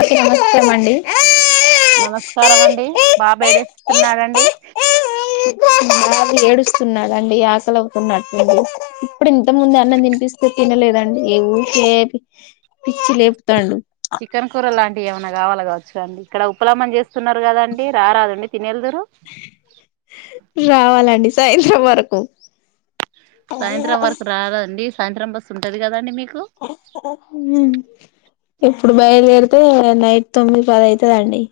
Okay నమస్కారం అండి నమస్కారం అండి బాబు ఏడుస్తున్నాడండి స్తున్నాడండి ఆకలి అవుతున్నట్లు ఉంది ఇప్పుడు ఇంత ముందు అన్నం తనిపిస్తే తినలేదండి ఏ ఊరికే పిచ్చి లేపుతాండు చికెన్ కూర లాంటి ఏమైన్నా కావాలా కావచ్చు అండి ఇక్కడ ఉప లాభం చేస్త స్తున్నారు కదాండి రారదండి తిని వెలదురు రావాలండి సాయంత్రం వరకు సాయంత్రం వరకు రదండి సాయంత్రం బస్ ఉంటది కదండి మీకు ఉమ్ ఇప్పుడు బయలుదేరితే నైట్ తొమ్మిది పది అయితది అండి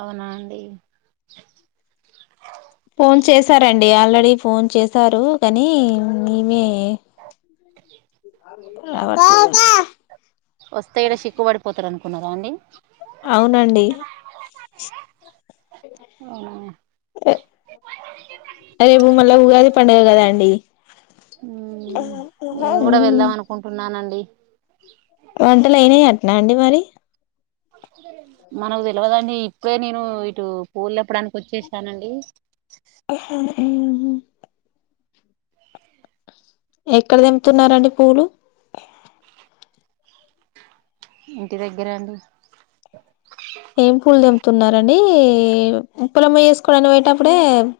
అవునా అండి ఫోన్ చేసారండి ఆల్రెడీ ఫోన్ చేశారు కానీ మేమే రావట్లే కునరా అండి అవునండి అవునా రేపు మళ్ళా ఉగాది పండుగ కదా అండి ఉమ్ నేను కూడా వెళ్దాం అనుకుంటున్నానండి వంటలు అయిన్నీ అట్నా అండి మరి మనకు తేలవదండి ఇప్పుడే నేను ఇటు పూలు లేప్పడానికి వచ్చేసానండి మ్ ఎక్కడ తెంపుతున్నారండి పూలు ఇంటి దగ్గరండి తున్నారండి ఉప్పలమ్మ చేసుకోవడాని పొయెటప్పుడే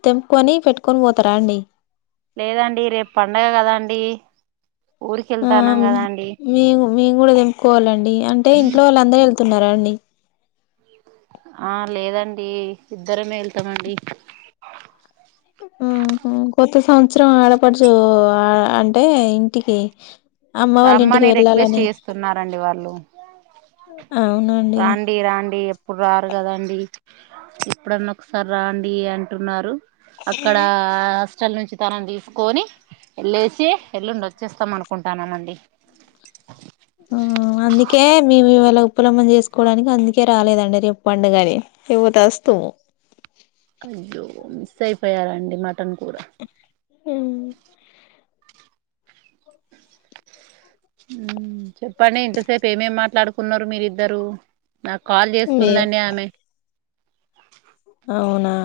తెంపుకోని పెట్టుకొని పోతారా అండి లేదండి రేపు పండగ కదా అండి ఆ ఊరికెళ్తాన్నాం గదండి మేము మేము కూడా తెంపుకోవాలండి అంటె ఇంట్లో వాళ్ళందరెళ్తా తున్నారా అండి ఆ లేదండి ఇద్దరమే వెళ్తామండి మ్ హుమ్ కొత్త సం చిత్రం ఆడపడుచు ఆ అంటే ఇంటికి అమ్మ వాళ్ళ ఇంటికి రామ్మని రిక్వెస్ట్ వెళ్ళాలని చేస్తున్నారండి వాళ్ళు అవునండి రాండి రాండి ఎప్పుడు రా రు కదండి ఎప్పుడన్నా ఒకసారి రాండి అంటున్నారు అక్కడా చచ్చల నుంచి తనను తీసుకొని ఎల్లేసి ఎల్లుండి వచ్చేస్తాం అనుకుంటున్నాన్ మం మ్ అందుకే మేము ఇవాళ ఉప్పలమ్మ ని చేసుకోవడానికి అందుకే రాలేదండి రేపు పండుగని లెపొతెవస్తుము అయ్యో మిస్ అయిపోయారంండి మ మటన్ కూరా మేం ఉమ్ చెప్పండి ఇంతసేపు ఏమేం మాట్లాడుకు కొన్నారు మీరిద్దరు నాకు కాల్ చేస్తుందండి ఆమె అవునా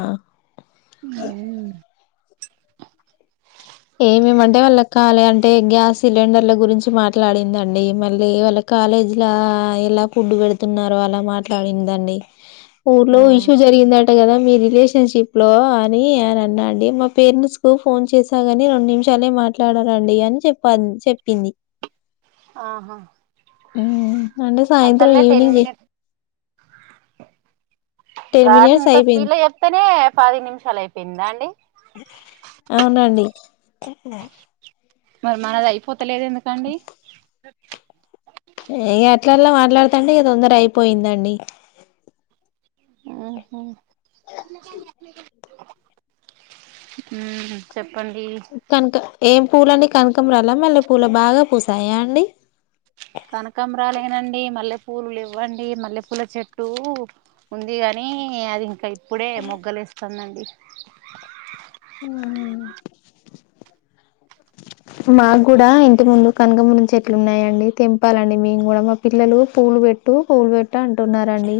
మ్ ఏమేమంటే వాళ్ళ కాలేజ్ అంటే గ్యాస్ సిలిండర్ల గురించి మాట్లాడిందండి మళ్ళీ వాళ్ళ కాలేజీ లా ఎలా ఫుడ్ పెడుతున్నారో అలా మాట్లాడిందండి ఉ ఊర్లో ఇష్యూ జరిగిందండి కదా మీ రిలేషన్షిప్ లో అని ఆయన అన్నా అండి మా పేరెంట్స్ కు ఫోన్ చేసి గాని రెండు నిమిషాలే మాట్లాడారండి అని చెప్ప చెప్పింది ఆహా హ్మ్మ్ అంతలే టెన్ మినిట్స్ టెన్ గా మినిట్స్ అంత స్పీడ్ అయిపోయింది లో చెప్తేనే పది నిమిషాలు అయిపోయిందా అండి అవునండి మరి మాదయిపోత్ ట్టలేదు ఎందుకండి స ఇక అట్ల అట్లా మాట్లాడుతంటె ఇ తొందర అయిపోయిందండి ఆహ హ్మ్మ్ చెప్ తనతో ఏం పూలన్నీ కనకంరాల మల్లే పూల బాగా పూసాయా అండి కనకంరాలేనండి మల్లె పూలు లెవ్వండి మల్లెపూల చెట్టు ఉంది కాని అది ఇంకా ఇప్ ఇప్పుడే మొగ్గలేస్తుందండి ఆహా మాకు కూడా ఇంటి ముందు కనకాంబరం చెట్లు ఉన్నాయండి తెంపాలండి మేము కూడా మా పిల్లలు పూలు పెట్టు పూలు పెట్టు అంటున్నారండి.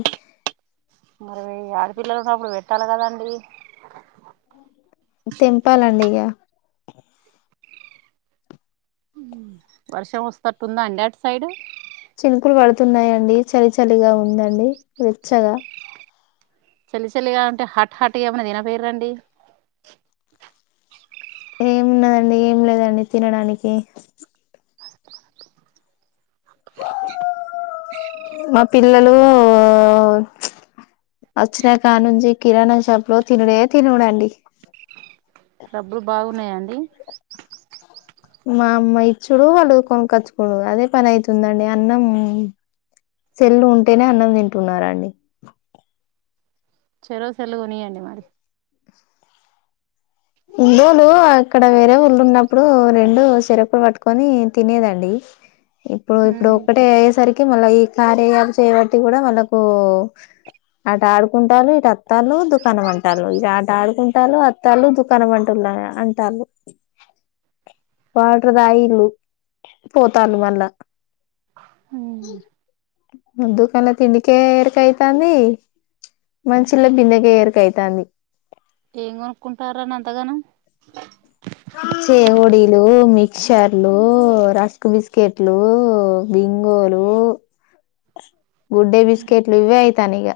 మరి ఆడపిల్లలు ఉన్నప్పుడు పెట్టాలి కదండి తెంపాలండి ఇగ హ్మ్మ్ వర్షం వస్తట్టుందా అండి అటు సైడు చినుకులు పడుతున్నాయండి చలి చలిగా ఉందండి వెచ్చగా చలి చలిగా ఉంటే హట్ హాట్గా ఏమన్నా తినకుపోయేర్ అండి ఏమున్నదండి ఏం లేదండి తినడానికి మా పిల్లలు వచ్చినాక నుంచి కిరాణా షాపు లో తినుడే తినడండి. డబ్బులు బాగున్నాయాండి మా అమ్మ ఇచ్చుడు వాళ్ళు కొనక్కచ్చుకునుడు అదే పని అవుతుందండి అన్నం సెల్లు ఉంటేనే అన్నం తింటున్నరండి. చెరో సెల్లు కొనీయండి మరి ఇండ్రోలు అక్కడ వేరే ఊర్లో ఉన్నప్పుడు రెండు చెరొక పట్టుకొని తినేదండి. ఇప్పుడు ఇప్పుడు ఒక్కటే అయ్యేసరికి మళ్ళ ఈ కార్య యాప్ చేయబట్టి కూడా వాళ్ళకు అటు ఆడుకుంటారు ఇటు అత్తాలు దుకాణం అంటారు ఇగా ఆట ఆడుకుంటారు అత్తాలు దుక్ కనుమంటుల్లా అంటాల్లు వాటర్ దాగిల్లు పోతాళ్ళు మళ్ళా దుకాణంలో తిండికే ఎరుకైతాంది మనుషుల తిండికే ఎరుకైతాంది. ఏం కొనుకుంటారని అంతగనం చెకోడిలూ మిక్చర్లు రస్క్ బిస్కెట్లు బింగోలు గుడ్డే బిస్కెట్లు ఇవే అయితనై ఇగ.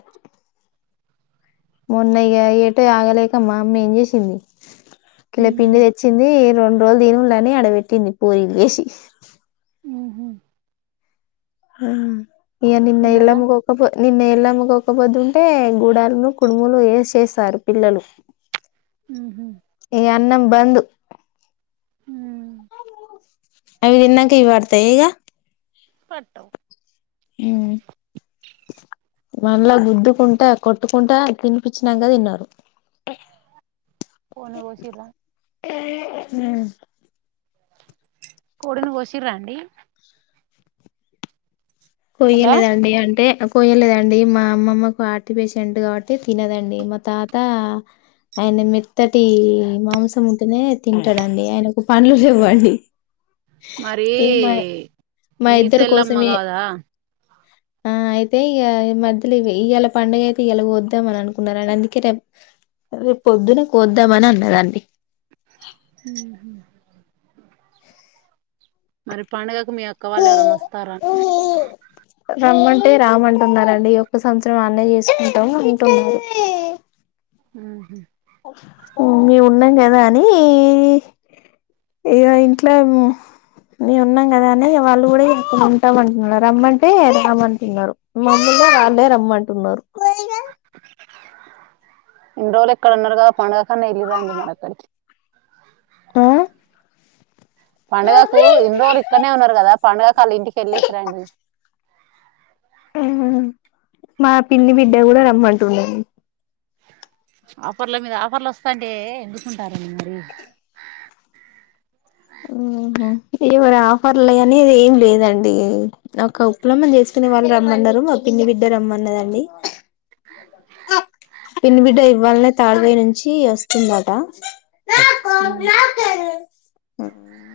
మొన్న ఇగ ఏటు ఆగలేక అమ్మ ఏం చేసింది కిల పిండి తెచ్చింది రెండు రోజులు తినుల్లు అని ఆడబెట్టింది పూరీలు చేసి హ్మ్మ్ హా ఇగ నిన్న తిన్నరా ఇళ్లకు పోకపో నిన్న ఎల్లమ్మకు ఒక్కపొద్దు ఉంటే గూడాలును కుడుములు వేసేశారు పిల్లలు హ్మ్మ్ ఇగ అన్నం బంద్ హ్మ్ అవి తిన్నాంక యివి పడతాయ ఇగ పట్టవ్ మ్మ్ మళ్ళా గుద్దకుంటా కొట్టుకుంటా తినిపచ్చినాంక తిన్నారు కోడ్నూ కోసిర్రా హ్మ్మ్ కోడిని కోసిర్రా అండి హలో కొయ్యలేదండి అంటే కోయలేదండి మా అమ్మమ్మకు హార్ట్ పేషెంట్ కాబట్టి తినదండి మా తాత ఆయన మెత్తటి మాంసం ఉంటేనే తింటాడండి ఆయనకు పండ్లు లేవండి. మరి మా నీ ఇద్దరు సెల్లమ్మ కోసమే కాదా ఆ అయితే ఇక ఈ మధ్యలో ఇవాళ పండుగ అయితే ఇయాల కోద్దామని అనుకున్నారండి అందుకే రేపు రేపు పొద్దున కోద్దామని అన్నరండి హ హ మరి పండుగాకు మీ అక్క వాళ్ళు ఎవరైనా వస్తార మరి రామ్మ అంటే రామ్ అంటున్నారండి ఈ ఒక్క సంవత్సరం అన్నె చేసుకుంటాం అంటున్నారు. ఆహ మేం ఉన్నాం కదా అని ఇగఇంట్లో మేం ఉన్నాం కదా అని వాళ్ళు ఇక్కడ ఉంటాము అంటున్నారు రమ్మంటే రామ్మంటున్నారు మమ్మల్నెగా వాళ్ళే రమ్మంటున్నారు ఇన్ని రోజులు ఎక్కడన్నారు కదా పండుగ కాన్నా వెళ్ళి రాండి మరి అక్కడికి ఆ పండుగకు ఇన్ని రోజులు ఇక్కడనే ఉన్నారు కదా పండుగకు వాళ్ళ ఇంటికి వెళ్ళసిరండి ఆ మా పిన్ని బిడ్డ కూడా రమ్మంటుంది అండి ఆఫర్ల మీద ఆఫర్లు వస్తాంటే ఎందుకుంటారు అండి మరి ఉహు ఎవరి ఆఫర్లు అనిది ఏం లేదండి ఒక ఉప్లమ్మం చేసుకునే వాళ్ళు రమ్మన్నారు మా పిన్ని బిడ్డ రమ్మన్నదండి పిన్ని బిడ్డ ఇవ్వాలనే తాడవైరి నుంచి వస్తుందంట. మ్మ్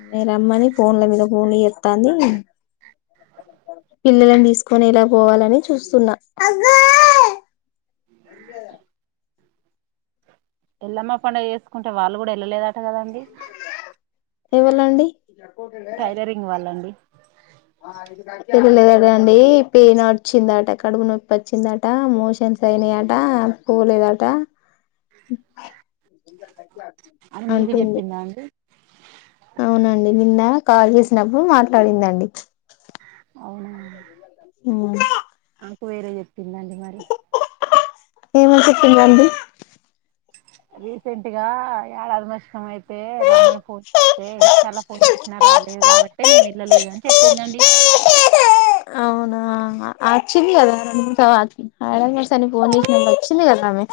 నేను రమ్మని ఫోన్ల మీద ఫోన్లు చేత్తాంది పిల్లలని తీసుకొని ఇలా పోవాలని చూస్తున్నా వె [inaudible] ఎల్లమ్మ పండుగ చేసుకుంటే వాళ్ళు కూడా వెళ్ళలేదా ఎవలండి టైలరింగ్ వాళ్ళండి పిలవలేదండి పెయిన్ వచ్చిందట కడుపు నొప్పి వచ్చిందట మోషన్స్ అయినా అట పోలేదట అని మీకు అంటుంది చెప్పిందా అండి అవునండి నిన్న కాల్ చేసినప్పుడు మాట్లాడిందండి అవునా మ్మ్ నాకు వేరే చెప్పిందండి మరి ఏమని చెప్పింది అండి. రీసెంట్గా ఏడది మషకంయి [inaudible] రమ్మని ఫోన్ చేస్తే అని చాలా ఫోన్ చేసినా రాలేదు కాబట్టి మేము ఎల్లలేదు అని చెప్పిందండి. ఆచ్చింది కదా స అడ వ [unintelligible] ర్షాని ఫోన్ చెసినప్పుడు వచ్చింది కదా ఆమె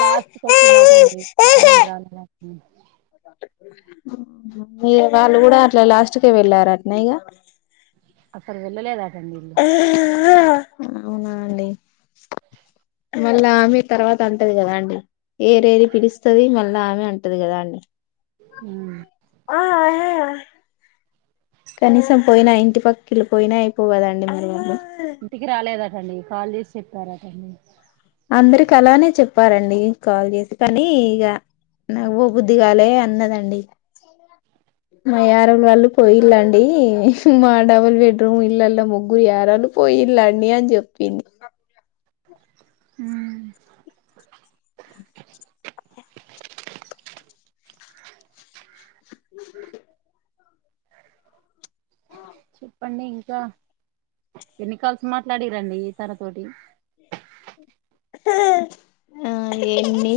లాస్ట్ కు వొచ్చినాడు ఉంటా అండి కొబ్బెర నూనె రాలేద హమ్ మీ వాళ్ళు కూడ అట్ల లాస్ట్క వెళ్ళారు అట్నే ఇగ అసలు వెళ్ళలేదా రండిలు [inaudible] అవునా అండి మళ్ళా ఆమె తర్వాత అంటది కదా అండి ఏరేది పిలుస్తాది మళ్ళా ఆమె అంటది కదా అండి ఆ కనీసం పోయినా ఇంటి పక్కిల్లు పోయినా అయిపోవు కదండి ముందుగా లే ఇంటికి రాలేదం టన్డి కాల్ జెసి చెప్పారన్టండి అందరికి అలానే చెప్పారండి కాల్ చేసి కానీ ఇగ నమ్మ బుద్ధి కాలే అన్నదండి మా యర వాళ్ళు పోయిల్ళండి మా డబుల్ బెడ్రూమ్ ఇళ్లల ముగ్గురు ఎారళ్ళు పోయిల్ళండి అని చెప్పింది హమ్ అ చెప్పండి ఇంక ఎన్నికాల్సి మాట్లాదుర్రండి తనతోటి ఆ ఏన్ని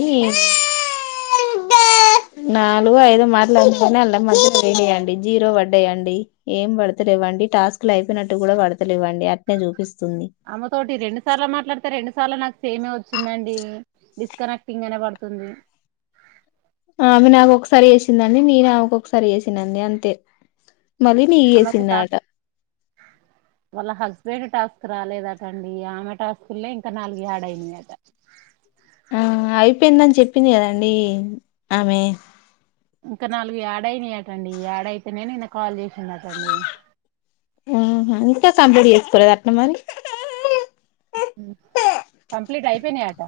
నాలుగు ఐదో మాట్లుడుకుని అళ్ళ మధ్యలో వయండి జీరో పడ్డాయండి ఏం పడతలేవండి టాస్క్ లు అయిపోయినట్టు కూడా పడతలేవండి అట్నే చూపిస్ ఆమెతోటి రెండు సార్లు మాట్లాడుతే రెండ్ సార్లు నాకు సేమే వచ్చిందండి డిస్కనెక్టింగ్ అనే పడుతుంది ఆమె నాక్ ఒకసారి చేసిందండి నేను ఆమె కొకసారి చేసిన అండి అంతే మళ్ళీ నిక్ ఆమెకు టాస్క్ చేసిందట వాళ్ళ హస్బెండ్ టాస్క్ రాలేదటండి ఆమె టాస్కులేం నాలుగు యాడ్ అయిందట ఆ అయిపోయిందని చెప్పింది కదండి ఆమె ఇంకా నాలుగు యాడయినాయాటండి యాడయితేనేను నిన్న కాల్ చేసిందట అండి ఉహ్మ ఇంక కంప్లీట్ చేసుకోలేద అట్నే మరి కంప్లీట్ అయిపోయినాయట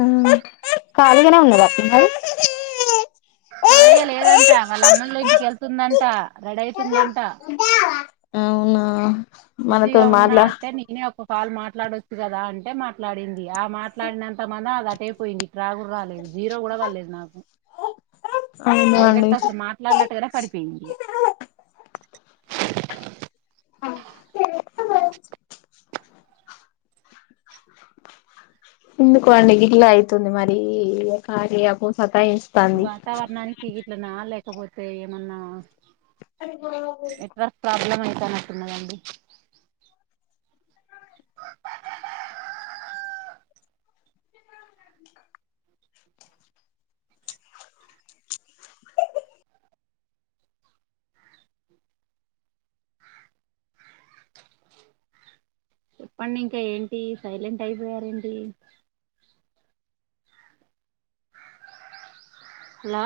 ఆ [unintelligible] [unintelligible] కార్య లేదంట వాళ్ళ అమ్మోల్ల ఇంటికెళ్తుందంట రెడై స్తుందంట అవునా బిజీగ మనతో ఉన్నా మాట్లా అంటే నేనే ఒక కాల్ మాట్ మాట్లాడొచ్చు కదా అంటే మాట్లాడింది ఆ మాట్లాడినం మ అది అటేపోయింది ట్రాకు రాలేదు జీరో కూడా పడలేదు నాకు అవునా అండి డైరెక్ట్ అసలు మాట్లాడినట్టుగానే పడిపోయింది ఎందుకో అండి గిట్ల అయితుంది మరి కార్య ఒకొసార్ ఈ వాతావరణానికి గిట్ల నా లేకపోతే సే ఏమన్నా అ అత్తమ్మ ఎట్లున్నదండి చెప్పండి ఇంకా ఏంటి సైలెంట్ అయిపోయారు ఏంటి మా